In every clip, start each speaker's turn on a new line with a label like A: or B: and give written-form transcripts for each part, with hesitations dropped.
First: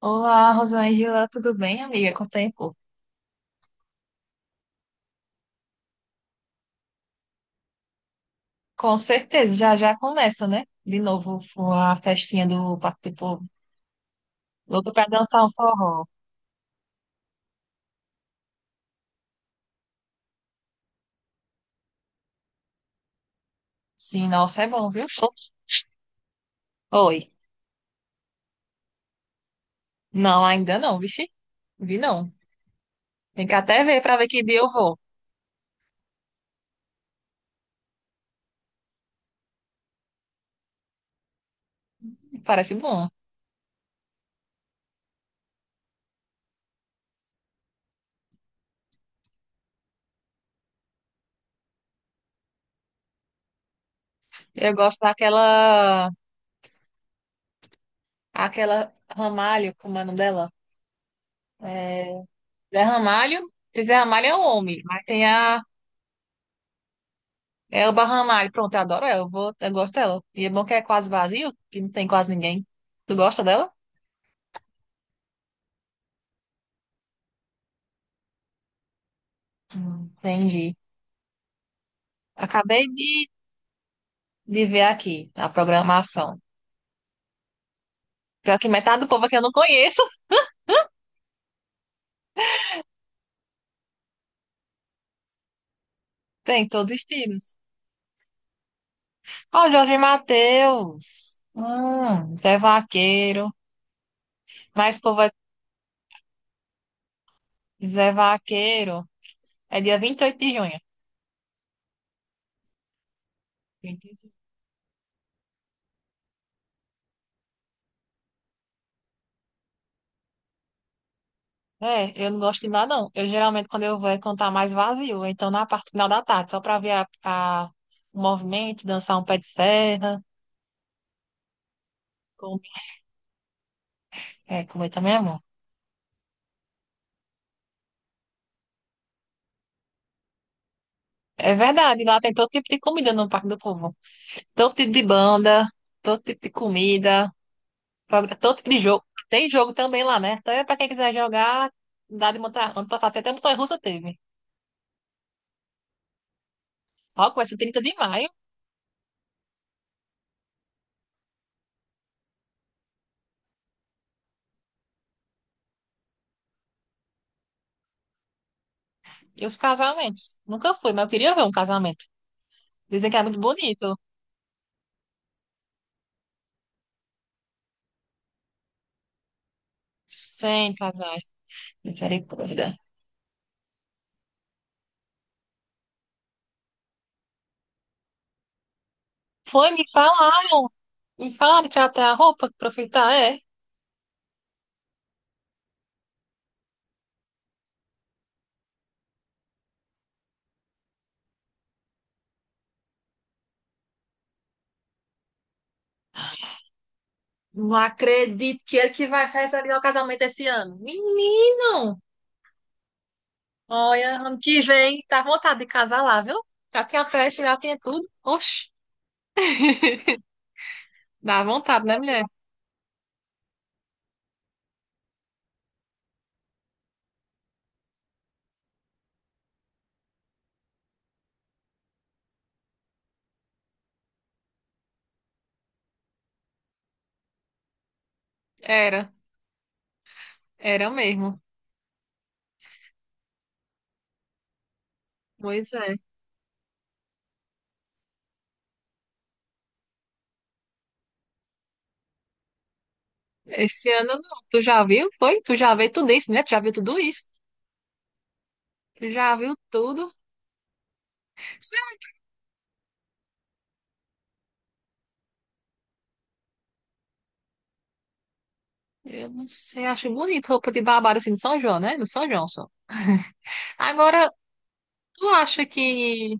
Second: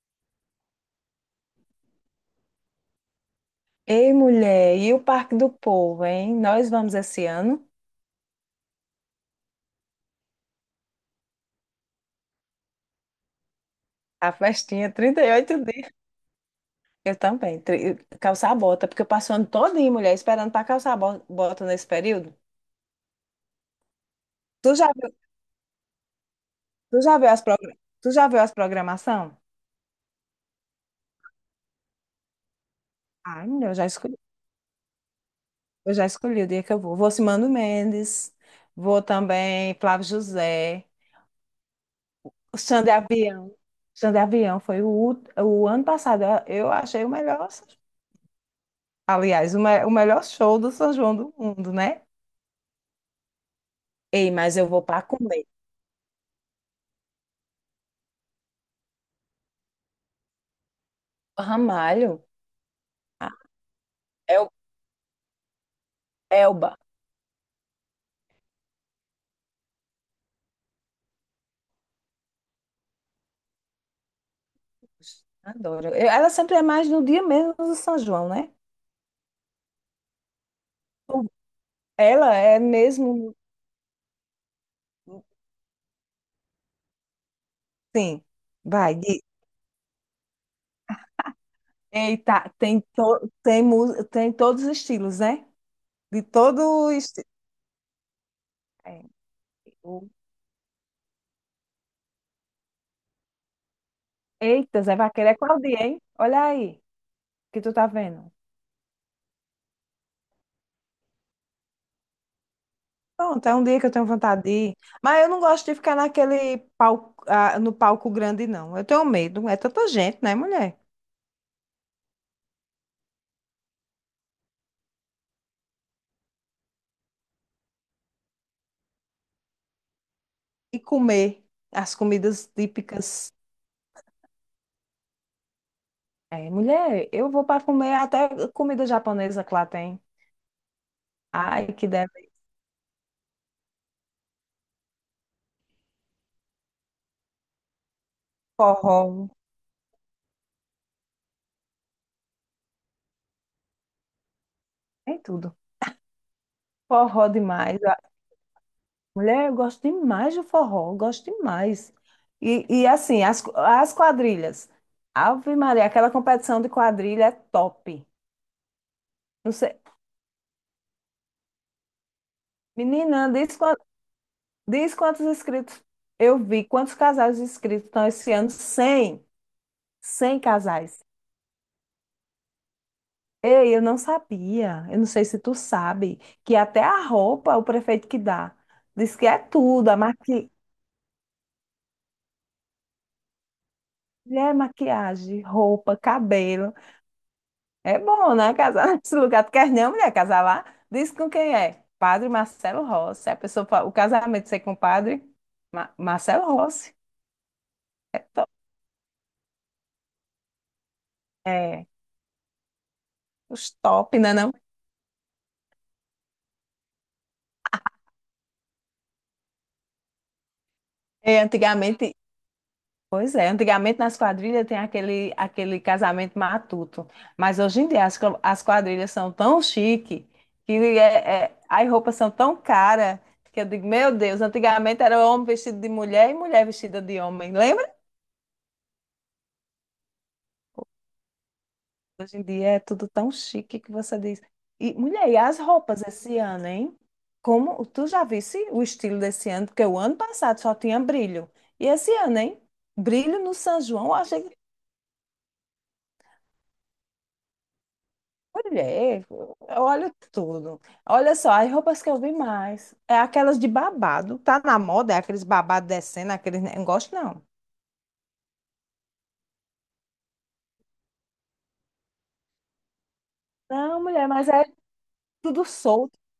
A: Olá, Rosângela, tudo bem, amiga? Com o tempo?
B: Ei, mulher, e o Parque do Povo, hein? Nós vamos esse ano.
A: Com certeza, já já começa, né? De novo a festinha do Parque do Povo.
B: A festinha,
A: Louco pra dançar um
B: 38 dias.
A: forró.
B: Eu também. Calçar a bota, porque eu passo o ano todinho, mulher, esperando para calçar a bota nesse período.
A: Sim, nossa, é
B: Tu já
A: bom, viu?
B: viu, tu já viu
A: Oi.
B: tu já viu as programação?
A: Não, ainda não, vixe. Vi não. Tem
B: Ai,
A: que
B: mulher,
A: até ver pra ver que dia eu vou.
B: eu já escolhi o dia que eu vou. Vou Simando Mendes, vou também Flávio José, o
A: Parece
B: Xande de
A: bom.
B: Avião. Xande de Avião foi o ano passado, eu achei o melhor. Aliás, o melhor show do São João do mundo, né? Ei, mas eu
A: Eu
B: vou
A: gosto
B: para comer.
A: daquela. Aquela Ramalho, como é o nome dela? É.
B: Ramalho,
A: Zé
B: a
A: Ramalho. Tem Zé Ramalho é um
B: El-
A: homem, mas tem a
B: Elba.
A: É o Ramalho, pronto, eu adoro ela, eu gosto dela. E é bom que é quase vazio, que não tem quase ninguém. Tu gosta dela?
B: Adoro. Ela sempre é mais no dia mesmo do São João, né?
A: Entendi.
B: O- Ela é
A: Acabei de,
B: mesmo.
A: de ver aqui a programação.
B: Sim.
A: Pior que
B: Vai.
A: metade do povo aqui eu não conheço.
B: Eita, tem, tem todos os estilos, né? De
A: Tem todos
B: todo
A: os
B: estilo.
A: estilos. Ó, Jorge Mateus. Zé Vaqueiro.
B: Eita, Zé
A: Mas povo é
B: Vaqueiro, é qual dia, hein? Olha aí, que tu tá
A: Zé
B: vendo.
A: Vaqueiro. É dia 28 de
B: Pronto, é um dia que eu tenho
A: junho.
B: vontade de ir. Mas eu não gosto de ficar naquele palco, ah, no palco grande, não. Eu tenho medo. É tanta gente, né, mulher?
A: É, eu não gosto de ir lá, não. Eu geralmente, quando eu vou, é cantar mais vazio. Então, na parte final da tarde, só pra ver a- o movimento, dançar um pé de serra.
B: E comer as comidas
A: Comer.
B: típicas.
A: É, comer também é bom.
B: É, mulher, eu vou para comer até comida japonesa que lá tem.
A: É
B: Ai, que
A: verdade, lá
B: deve.
A: tem todo tipo de comida no Parque do Povo. Todo tipo de banda, todo tipo de comida, todo tipo de
B: Forró,
A: jogo. Tem jogo também lá, né? Até pra quem quiser jogar, dá de montar. Ano passado até montanha-russa teve.
B: tem tudo.
A: Ó,
B: Forró
A: começa
B: demais.
A: 30 de
B: Ah,
A: maio.
B: mulher, eu gosto demais do forró, eu gosto demais. E assim, as quadrilhas. Ave Maria, aquela competição de quadrilha é top.
A: E
B: Não
A: os
B: sei.
A: casamentos? Nunca fui, mas eu queria ver um casamento. Dizem que é
B: Menina,
A: muito bonito.
B: diz quantos inscritos eu vi, quantos casais inscritos estão esse ano? 100. 100
A: Sem
B: casais.
A: casais. Misericórdia.
B: Ei, eu não sabia. Eu não sei se tu sabe que até a roupa o prefeito que dá. Diz que é
A: Foi, me
B: tudo,
A: falaram. Me falaram que até a roupa que pra é.
B: é maquiagem, roupa, cabelo. É bom, né? Casar nesse lugar. Tu quer não, mulher, casar lá? Diz com quem é? Padre Marcelo Rossi. A pessoa, o casamento ser com o padre Marcelo Rossi.
A: Não
B: É, to...
A: acredito que ele que vai realizar o casamento esse ano.
B: é
A: Menino!
B: os
A: Olha,
B: top, né,
A: ano
B: não?
A: que vem, dá vontade de casar lá, viu? Já tinha festa, já tinha tudo. Oxe,
B: É,
A: dá vontade, né,
B: antigamente
A: mulher?
B: Pois é, antigamente nas quadrilhas tem aquele casamento matuto, mas hoje em dia as quadrilhas são tão chique que as roupas são tão caras que eu digo, meu Deus, antigamente era homem vestido de mulher e mulher vestida de homem, lembra?
A: Era, era mesmo.
B: Hoje em dia é tudo tão chique que você diz. E mulher, e as
A: Pois é.
B: roupas esse ano, hein? Como tu já visse o estilo desse ano, porque o ano passado só tinha brilho. E esse ano, hein? Brilho no São
A: Esse
B: João,
A: ano
B: eu
A: não.
B: achei.
A: Tu já viu? Foi? Tu já viu tudo isso, né? Tu já viu tudo isso? Tu
B: Mulher,
A: já viu tudo?
B: olha tudo. Olha só, as
A: Sei
B: roupas
A: lá,
B: que eu vi mais é aquelas de babado. Tá na moda, é aqueles babados descendo, aqueles negócio, não.
A: eu não sei, acho bonito roupa de babado assim no São João, né? No São João só.
B: Não, mulher,
A: Agora,
B: mas é
A: Tu
B: tudo
A: acha
B: solto.
A: que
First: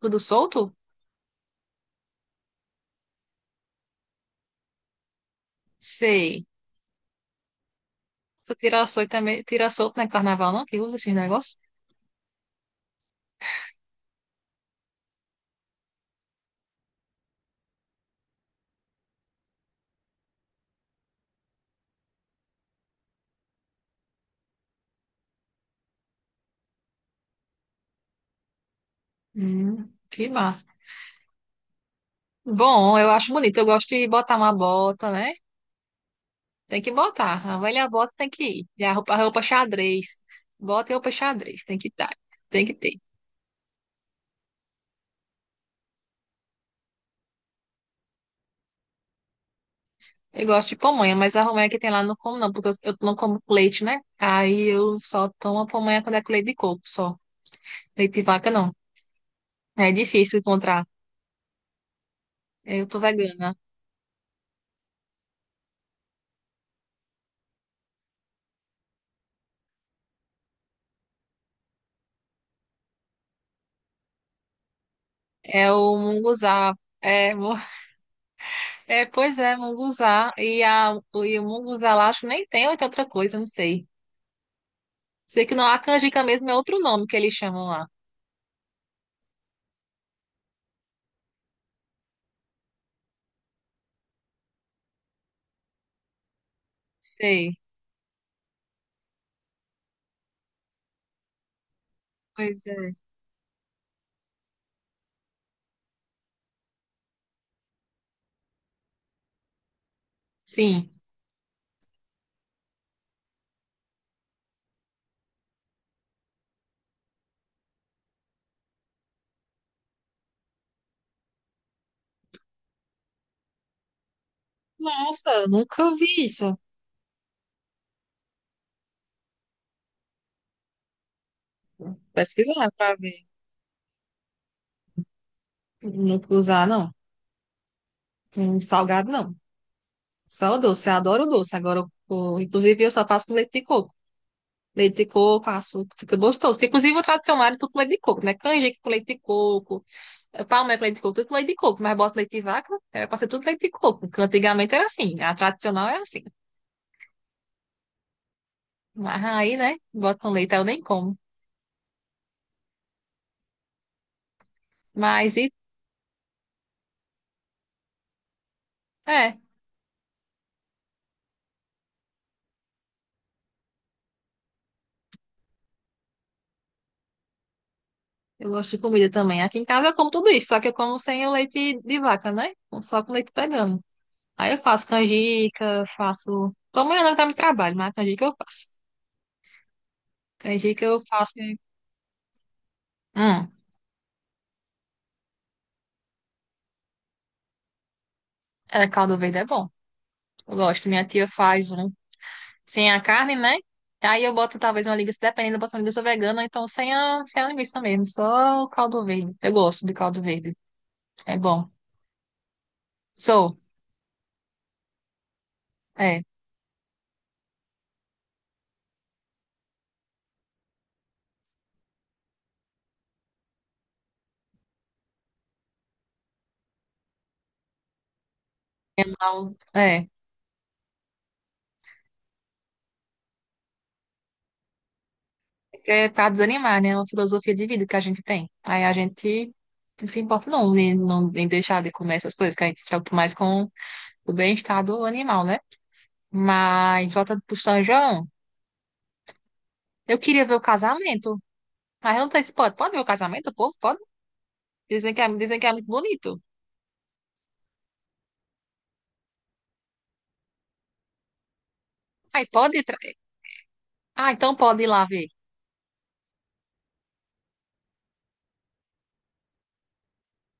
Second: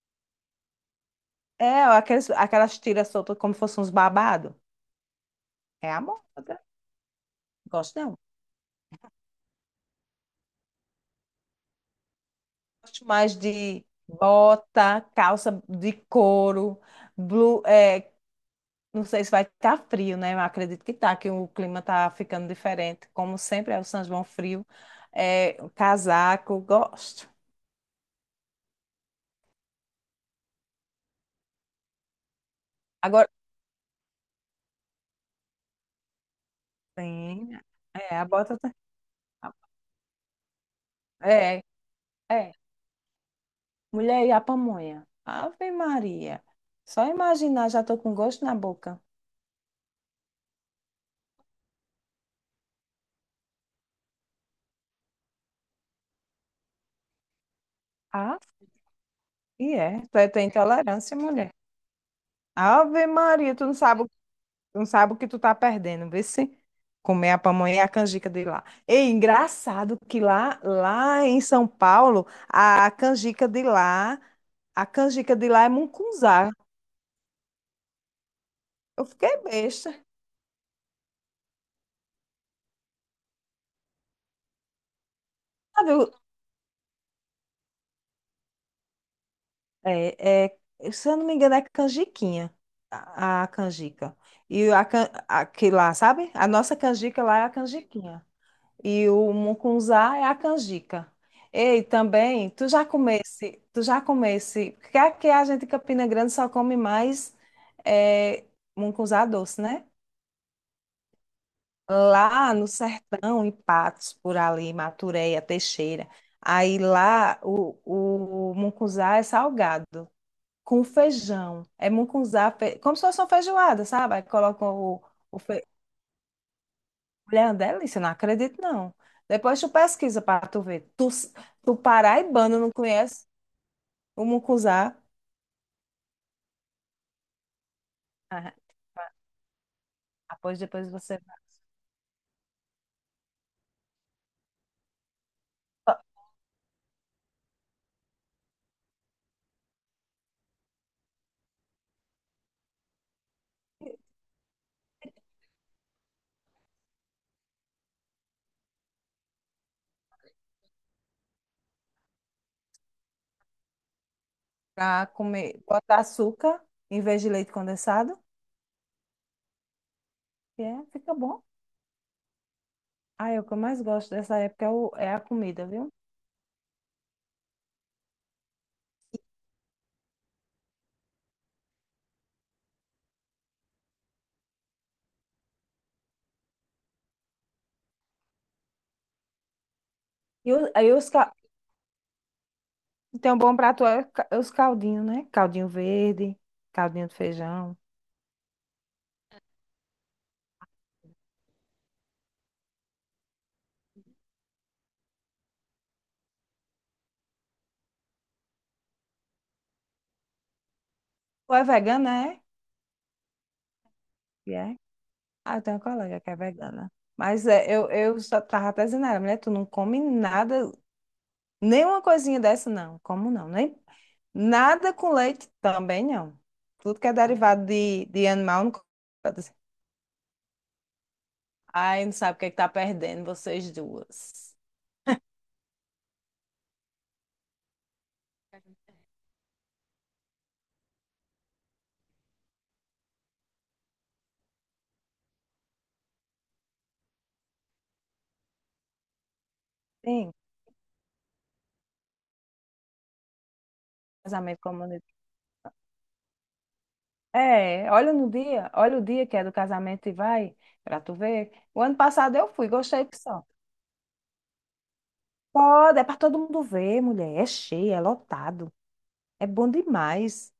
A: tudo solto?
B: É, aquelas tiras soltas como fossem uns babados. É a
A: Sei.
B: moda. Gosto não.
A: Só tira solto também, tira solto não é carnaval, não? Que usa esses negócios?
B: Gosto mais de bota, calça de couro, blu- é, não sei se vai estar frio, né? Eu acredito que tá, que o clima está ficando diferente. Como sempre, é o São João frio. É, o casaco, gosto.
A: Que massa. Bom, eu acho
B: Agora,
A: bonito. Eu gosto de botar uma bota, né? Tem que botar.
B: sim,
A: A velha bota
B: é, a
A: tem que
B: bota.
A: ir. E a roupa xadrez. Bota e roupa
B: É,
A: xadrez. Tem que estar.
B: é.
A: Tem que ter.
B: Mulher e a pamonha. Ave Maria. Só imaginar, já estou com gosto na boca.
A: Eu gosto de pamonha, mas a pamonha que tem lá eu não como, não, porque eu não como com leite, né? Aí eu só tomo a pamonha quando é com leite de coco, só. Leite de
B: Ah,
A: vaca, não.
B: e
A: É
B: é.
A: difícil
B: Tem
A: encontrar.
B: intolerância, mulher.
A: Eu tô
B: Ave Maria,
A: vegana.
B: tu não sabe. Não sabe o que tu tá perdendo, vê se comer a pamonha e a canjica de lá. E engraçado que lá em São Paulo, a canjica de lá é
A: É o
B: mungunzá.
A: munguzá. É, é,
B: Eu fiquei
A: pois é,
B: besta.
A: munguzá. E o munguzá lá, acho que nem tem ou tem outra coisa, não sei. Sei que não, a
B: Sabe, o-
A: canjica mesmo é outro nome que eles chamam lá.
B: é, é, se eu não me engano, é canjiquinha, a canjica. E a que lá, sabe? A nossa canjica lá é a
A: Sei.
B: canjiquinha. E o mucunzá é a canjica. Ei, também,
A: Pois é.
B: tu já comesse, porque aqui a gente em Campina Grande só come mais é, mucunzá doce, né?
A: Sim.
B: Lá no sertão, em Patos, por ali, Matureia, Teixeira. Aí lá o, o mucunzá é salgado, com feijão. É como se fosse uma feijoada, sabe? Aí colocam o
A: Nossa, nunca vi isso.
B: mulher, é uma delícia, eu não acredito, não. Depois tu pesquisa para tu ver. Tu paraibano não
A: Pesquisar pra ver.
B: conhece o mucuzá?
A: Nunca usar, não.
B: Ah,
A: Um salgado, não. Só o
B: após depois
A: doce. Eu
B: você
A: adoro o
B: vai
A: doce. Agora, inclusive, eu só faço com leite de coco. Leite de coco, açúcar, fica gostoso. Inclusive, o tradicional é tudo com leite de coco, né? Canjica com leite de coco. Palma é com leite de coco, tudo com leite de coco, mas bota leite de vaca, é pra ser tudo leite de coco. Porque antigamente era assim, a tradicional é assim. Mas aí, né, botam leite, aí eu nem como.
B: pra
A: Mas e
B: comer, bota açúcar em vez de leite condensado,
A: é,
B: e é, fica bom. Aí o que eu mais gosto dessa época é, é a comida, viu?
A: eu gosto de comida também. Aqui em casa eu como tudo isso, só que eu como sem o leite de vaca, né? Só com leite pegando. Aí eu faço canjica, faço. Como eu não tá no trabalho, mas canjica eu faço.
B: E o-
A: Canjica
B: aí
A: eu
B: os, ca-
A: faço.
B: tem um
A: Hum,
B: bom prato, é é os caldinhos, né? Caldinho verde, caldinho de feijão.
A: É, caldo verde é bom. Eu gosto. Minha tia faz um. Sem a carne, né? Aí eu boto talvez uma linguiça, dependendo, eu boto uma linguiça vegana, ou então sem a linguiça mesmo, só o caldo verde. Eu gosto de caldo verde, é
B: Tu é
A: bom.
B: vegana, é?
A: Sou,
B: E é. Ah, eu tenho uma colega
A: é,
B: que é vegana. Mas é, eu só tava até dizendo, a ela, mulher, tu não come nada. Nenhuma coisinha dessa, não. Como não? Nem... Nada com leite também, não. Tudo que é derivado de animal, não pode ser.
A: mal, é.
B: Ai, não sabe o que é que tá perdendo, vocês duas.
A: É pra desanimar, né? É uma filosofia de vida que a gente tem. Aí a gente não se importa não, em, não, em deixar de comer essas coisas, que a gente se preocupa mais com o bem-estar do animal, né? Mas, volta pro São João, eu
B: Sim,
A: queria ver o casamento. Mas eu não sei se pode. Pode ver o casamento, o povo? Pode?
B: casamento comunitário.
A: Dizem que é muito bonito.
B: É, olha no dia, olha o dia que é do casamento e vai, pra tu ver. O ano passado
A: Aí
B: eu fui,
A: pode?
B: gostei que só.
A: Ah, então pode ir lá ver.
B: Pode, é pra todo mundo ver, mulher. É cheio, é lotado. É bom demais.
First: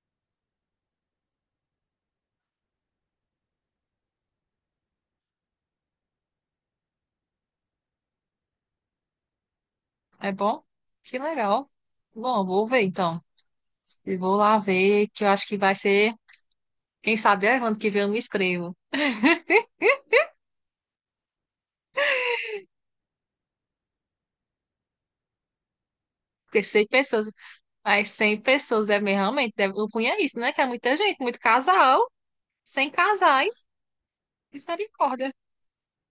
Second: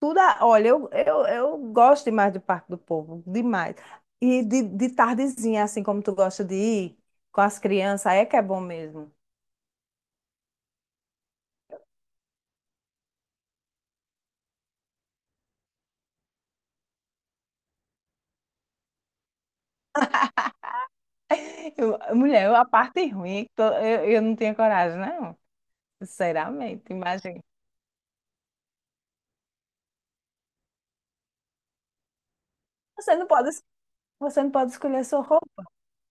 B: Olha, eu gosto demais do Parque do Povo, demais. E de tardezinha, assim como tu gosta de ir com as crianças, aí é que é bom mesmo.
A: É bom? Que legal. Bom, vou ver então. E vou lá ver, que eu acho que vai ser. Quem sabe é ano que vem eu me inscrevo.
B: Mulher, a parte ruim é que eu não tinha coragem, não.
A: Porque
B: Sinceramente,
A: 100 pessoas,
B: imagina.
A: mas 100 pessoas devem realmente. Deve, eu punha isso, né? Que é muita gente, muito casal, sem
B: Você não pode, es-
A: casais.
B: você não pode escolher sua
A: Misericórdia.
B: roupa.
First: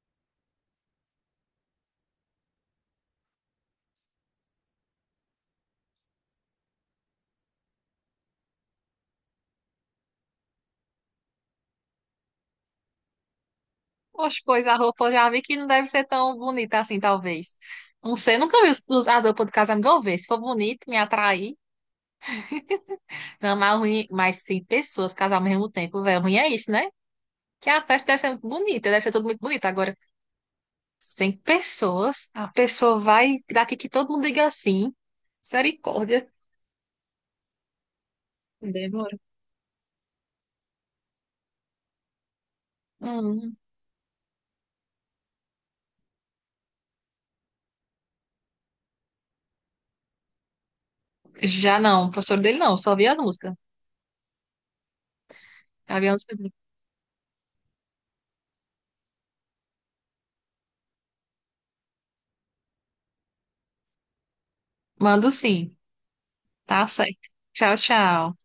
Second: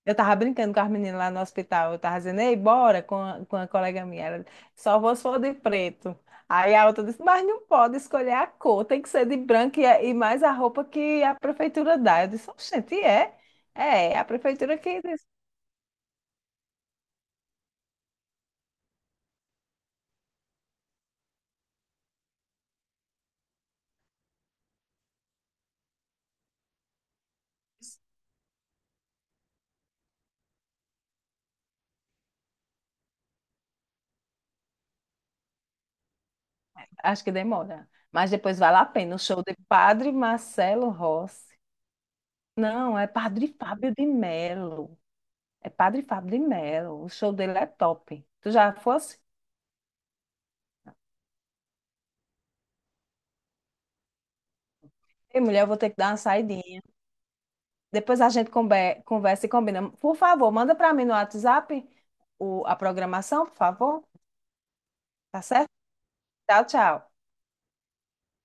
B: Eu tava brincando com as meninas lá no hospital. Eu tava dizendo, ei, bora com com a colega minha. Ela, só vou se for de preto. Aí a outra disse, mas não pode escolher a cor, tem que ser de branco e mais a roupa que a prefeitura dá. Eu disse, oxente, é? É, é a
A: Poxa, pois a
B: prefeitura que
A: roupa eu
B: diz.
A: já vi que não deve ser tão bonita assim, talvez. Não sei, eu nunca vi as roupas do casamento. Vou ver. Se for bonito, me atrair. Não, mas ruim, mas 100 pessoas casar ao mesmo tempo, velho. Ruim é isso, né? Que a festa deve ser muito bonita, deve ser tudo muito bonito. Agora, 100 pessoas, a pessoa vai daqui que todo mundo diga assim. Misericórdia.
B: Acho que demora. Mas depois vale a pena.
A: Demora.
B: O show de Padre Marcelo Rossi. Não, é Padre
A: Hum,
B: Fábio de Melo. É Padre Fábio de Melo. O show dele é top. Tu já fosse?
A: Já não, o professor dele não, só vi as músicas.
B: Ei, mulher, eu vou ter que
A: Já vi
B: dar
A: as
B: uma
A: músicas dele.
B: saída. Depois a gente conversa e combina. Por favor, manda para mim no WhatsApp a programação, por favor.
A: Mando
B: Tá certo?
A: sim,
B: Tchau,
A: tá
B: tchau.
A: certo. Tchau, tchau.